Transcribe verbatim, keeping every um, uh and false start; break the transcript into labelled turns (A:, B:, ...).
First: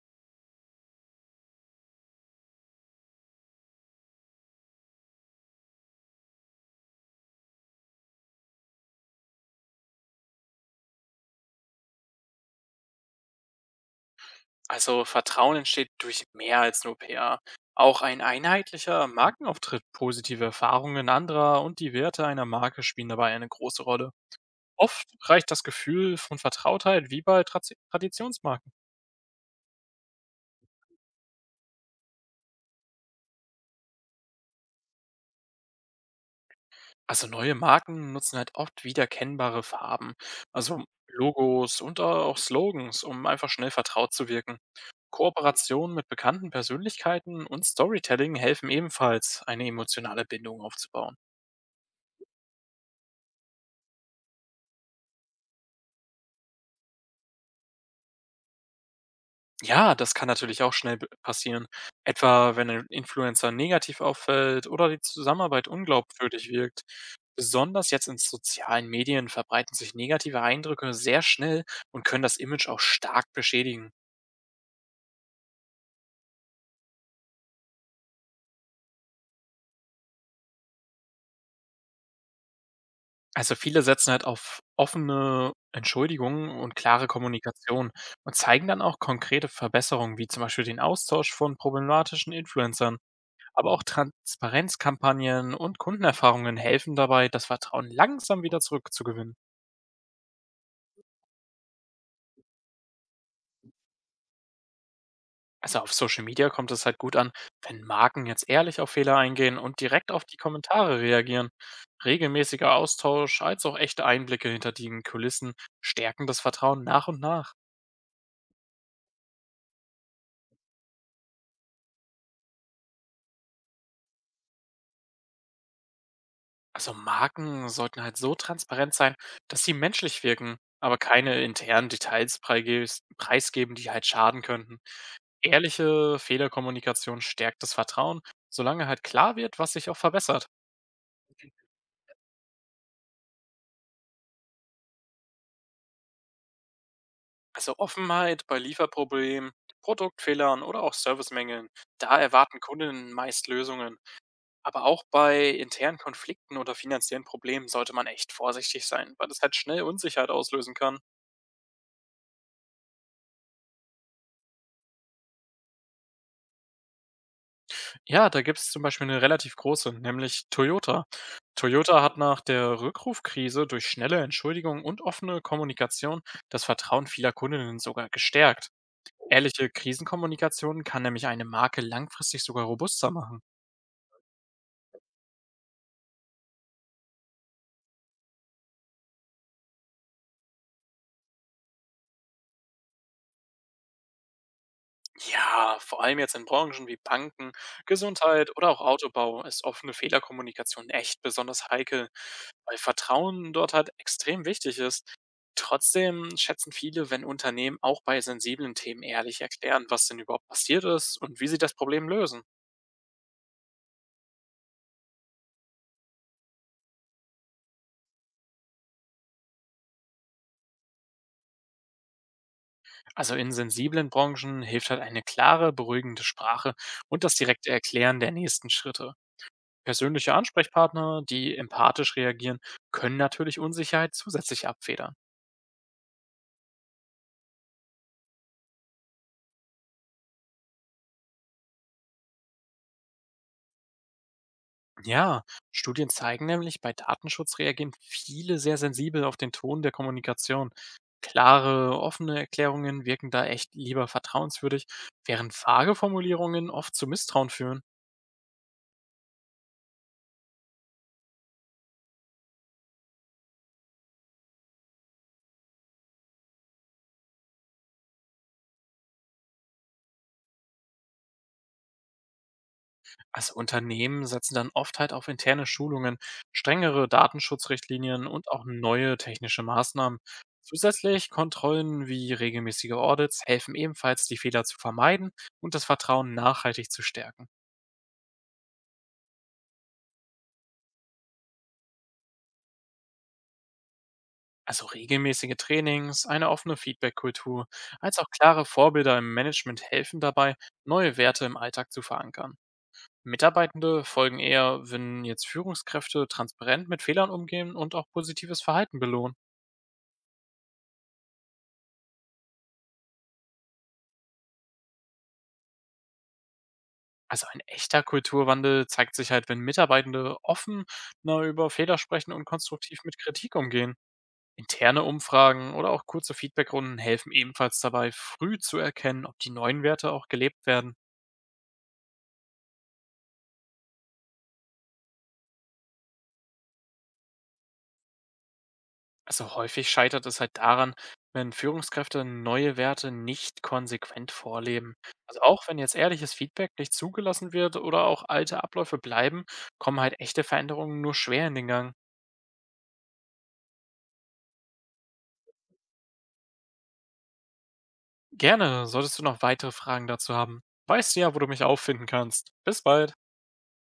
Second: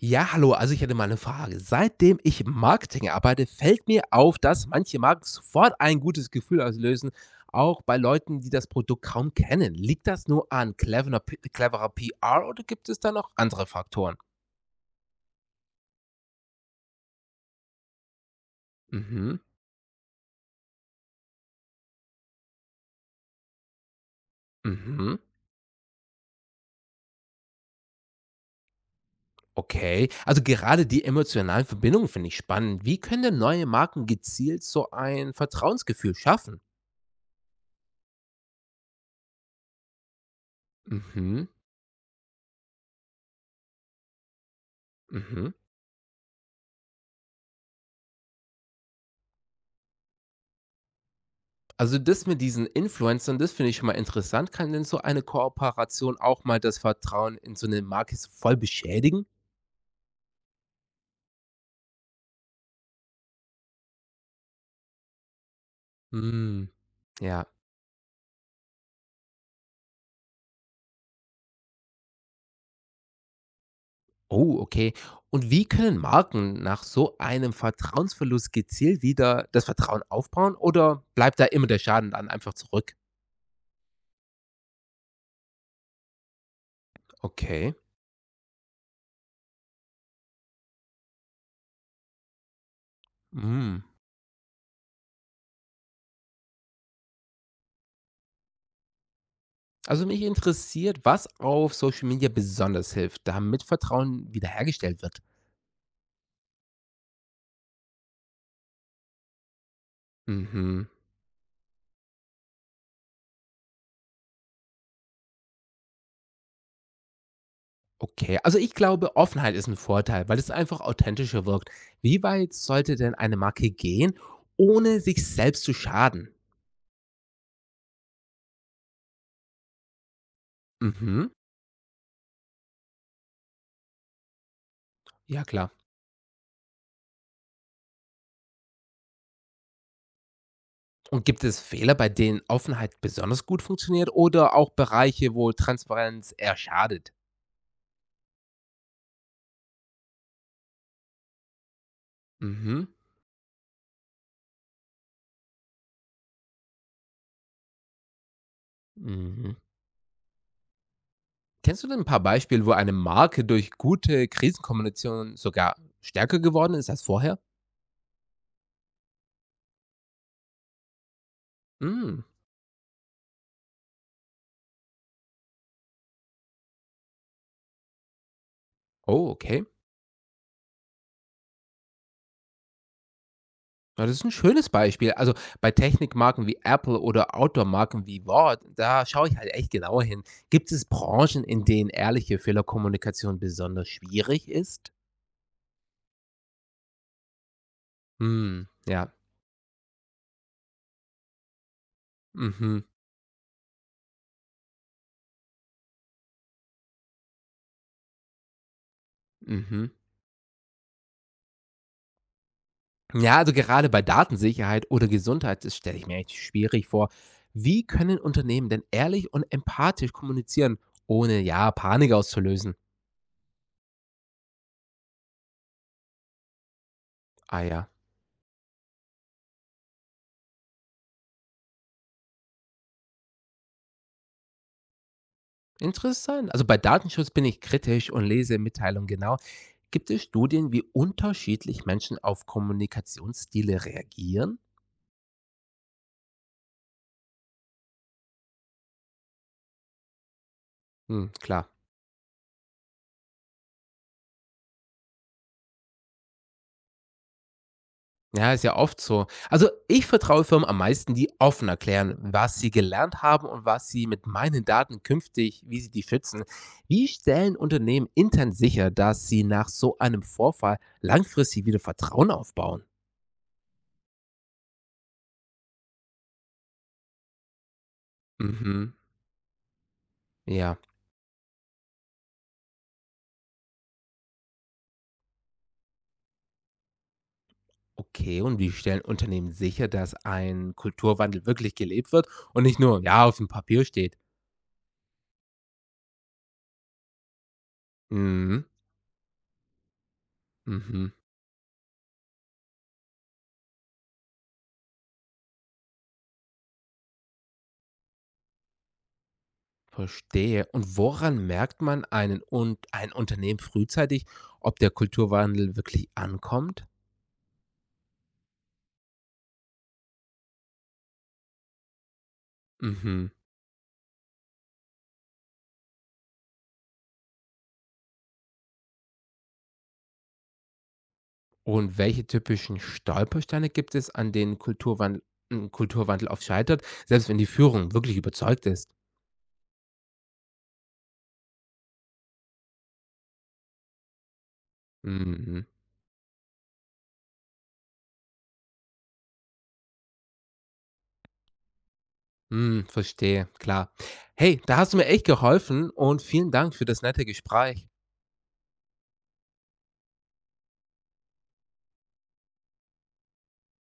A: Ja, hallo. Also ich hätte mal eine Frage. Seitdem ich im Marketing arbeite, fällt mir auf, dass manche Marken sofort ein gutes Gefühl auslösen, auch bei Leuten, die das Produkt kaum kennen. Liegt das nur an cleverer, P- cleverer P R oder gibt es da noch andere Faktoren?
B: Also Vertrauen entsteht durch mehr als nur P R. Auch ein einheitlicher
A: Mhm,
B: Markenauftritt, positive Erfahrungen anderer und die Werte einer Marke spielen dabei eine große Rolle. Oft
A: mhm,
B: reicht das Gefühl von Vertrautheit wie bei Trazi- Traditionsmarken.
A: okay. Also gerade die emotionalen Verbindungen finde ich spannend. Wie können denn neue Marken gezielt so ein Vertrauensgefühl schaffen?
B: Also neue Marken nutzen halt oft wiedererkennbare Farben, also
A: Mhm,
B: Logos und auch Slogans, um einfach schnell vertraut zu wirken.
A: mhm.
B: Kooperationen mit bekannten Persönlichkeiten und Storytelling helfen ebenfalls, eine emotionale Bindung aufzubauen.
A: Also das mit diesen Influencern, das finde ich schon mal interessant. Kann denn so eine Kooperation auch mal das Vertrauen in so eine Marke so voll beschädigen?
B: Ja, das kann natürlich auch schnell b passieren. Etwa, wenn ein Influencer negativ auffällt oder die Zusammenarbeit unglaubwürdig
A: Hm,
B: wirkt.
A: ja.
B: Besonders jetzt in sozialen Medien verbreiten sich negative Eindrücke sehr schnell und können das Image auch stark beschädigen.
A: Oh, okay. Und wie können Marken nach so einem Vertrauensverlust gezielt wieder das Vertrauen aufbauen oder bleibt da immer der Schaden dann einfach zurück?
B: Also, viele setzen halt auf offene Entschuldigungen und klare
A: Okay.
B: Kommunikation und zeigen dann auch konkrete Verbesserungen, wie zum Beispiel den Austausch von problematischen Influencern. Aber auch
A: Hm.
B: Transparenzkampagnen und Kundenerfahrungen helfen dabei, das Vertrauen langsam wieder zurückzugewinnen.
A: Also mich interessiert, was auf Social Media besonders hilft, damit Vertrauen wiederhergestellt wird.
B: Also auf Social Media kommt es halt gut an, wenn Marken jetzt ehrlich auf Fehler eingehen und direkt auf die
A: Mhm.
B: Kommentare reagieren. Regelmäßiger Austausch als auch echte Einblicke hinter den Kulissen stärken das Vertrauen nach und nach.
A: Okay, also ich glaube, Offenheit ist ein Vorteil, weil es einfach authentischer wirkt. Wie weit sollte denn eine Marke gehen, ohne sich selbst zu schaden?
B: Also Marken sollten halt so transparent sein, dass sie menschlich wirken, aber
A: Mhm,
B: keine internen Details preigis- preisgeben, die halt schaden könnten.
A: ja klar.
B: Ehrliche Fehlerkommunikation stärkt das Vertrauen, solange halt klar wird, was sich auch verbessert.
A: Und gibt es Fehler, bei denen Offenheit besonders gut funktioniert oder auch Bereiche, wo Transparenz eher schadet?
B: Also Offenheit bei Lieferproblemen, Produktfehlern oder auch Servicemängeln. Da erwarten
A: Mhm,
B: Kunden meist Lösungen. Aber auch bei internen Konflikten oder finanziellen Problemen sollte man echt vorsichtig sein, weil das halt
A: mhm.
B: schnell Unsicherheit auslösen kann.
A: Kennst du denn ein paar Beispiele, wo eine Marke durch gute Krisenkommunikation sogar stärker geworden ist als vorher?
B: Ja, da gibt es zum Beispiel eine relativ große, nämlich Toyota. Toyota hat
A: Hm,
B: nach der Rückrufkrise durch schnelle Entschuldigungen und offene Kommunikation das Vertrauen vieler Kundinnen sogar gestärkt.
A: oh, okay.
B: Ehrliche Krisenkommunikation kann nämlich eine Marke langfristig sogar robuster machen.
A: Ja, das ist ein schönes Beispiel. Also, bei Technikmarken wie Apple oder Outdoor-Marken wie Ward, da schaue ich halt echt genauer hin. Gibt es Branchen, in denen ehrliche Fehlerkommunikation besonders schwierig ist?
B: Ja, vor allem jetzt in Branchen wie Banken, Gesundheit oder
A: Hm,
B: auch
A: ja.
B: Autobau ist offene Fehlerkommunikation echt besonders heikel, weil
A: Mhm,
B: Vertrauen dort halt extrem wichtig ist. Trotzdem schätzen viele, wenn Unternehmen auch bei sensiblen Themen ehrlich erklären,
A: mhm.
B: was denn überhaupt passiert ist und wie sie das Problem lösen.
A: Ja, also, gerade bei Datensicherheit oder Gesundheit, das stelle ich mir echt schwierig vor. Wie können Unternehmen denn ehrlich und empathisch kommunizieren, ohne, ja, Panik auszulösen?
B: Also in sensiblen Branchen hilft halt eine klare, beruhigende Sprache und das
A: Ah
B: direkte
A: ja.
B: Erklären der nächsten Schritte. Persönliche Ansprechpartner, die empathisch reagieren, können natürlich Unsicherheit zusätzlich abfedern.
A: Interessant. Also bei Datenschutz bin ich kritisch und lese Mitteilungen genau. Gibt es Studien, wie unterschiedlich Menschen auf Kommunikationsstile reagieren?
B: Ja, Studien zeigen nämlich, bei Datenschutz reagieren viele sehr sensibel auf den Ton der Kommunikation.
A: Hm, klar.
B: Klare, offene Erklärungen wirken da echt lieber vertrauenswürdig, während vage Formulierungen oft zu Misstrauen führen.
A: Ja, ist ja oft so. Also ich vertraue Firmen am meisten, die offen erklären, was sie gelernt haben und was sie mit meinen Daten künftig, wie sie die schützen. Wie stellen Unternehmen intern sicher, dass sie nach so einem Vorfall langfristig wieder Vertrauen aufbauen?
B: Also Unternehmen setzen dann oft halt auf interne Schulungen, strengere Datenschutzrichtlinien und auch
A: Mhm.
B: neue technische Maßnahmen.
A: Ja.
B: Zusätzlich Kontrollen wie regelmäßige Audits helfen ebenfalls, die Fehler zu vermeiden und das Vertrauen nachhaltig zu stärken.
A: Okay, und wie stellen Unternehmen sicher, dass ein Kulturwandel wirklich gelebt wird und nicht nur, ja, auf dem Papier steht?
B: Also regelmäßige Trainings, eine offene Feedback-Kultur, als auch klare
A: Mhm,
B: Vorbilder im Management helfen dabei,
A: mhm,
B: neue Werte im Alltag zu verankern. Mitarbeitende folgen eher, wenn jetzt Führungskräfte transparent mit Fehlern umgehen und auch positives Verhalten belohnen.
A: verstehe. Und woran merkt man einen und ein Unternehmen frühzeitig, ob der Kulturwandel wirklich ankommt?
B: Also ein echter Kulturwandel zeigt sich halt, wenn Mitarbeitende offen na, über Fehler sprechen und konstruktiv mit
A: Mhm.
B: Kritik umgehen. Interne Umfragen oder auch kurze Feedbackrunden helfen ebenfalls dabei, früh zu erkennen, ob die neuen Werte auch gelebt werden.
A: Und welche typischen Stolpersteine gibt es, an denen Kulturwandel, ein Kulturwandel oft scheitert, selbst wenn die Führung wirklich überzeugt ist?
B: Also häufig scheitert es halt daran, wenn Führungskräfte neue Werte nicht konsequent vorleben. Also
A: Mhm.
B: auch wenn jetzt ehrliches Feedback nicht zugelassen wird oder auch alte Abläufe bleiben, kommen halt echte Veränderungen nur schwer in den Gang.
A: Mhm, verstehe, klar. Hey, da hast du mir echt geholfen und vielen Dank für das nette Gespräch.
B: Gerne, solltest du noch weitere Fragen dazu haben. Weißt du ja, wo du mich auffinden kannst. Bis bald.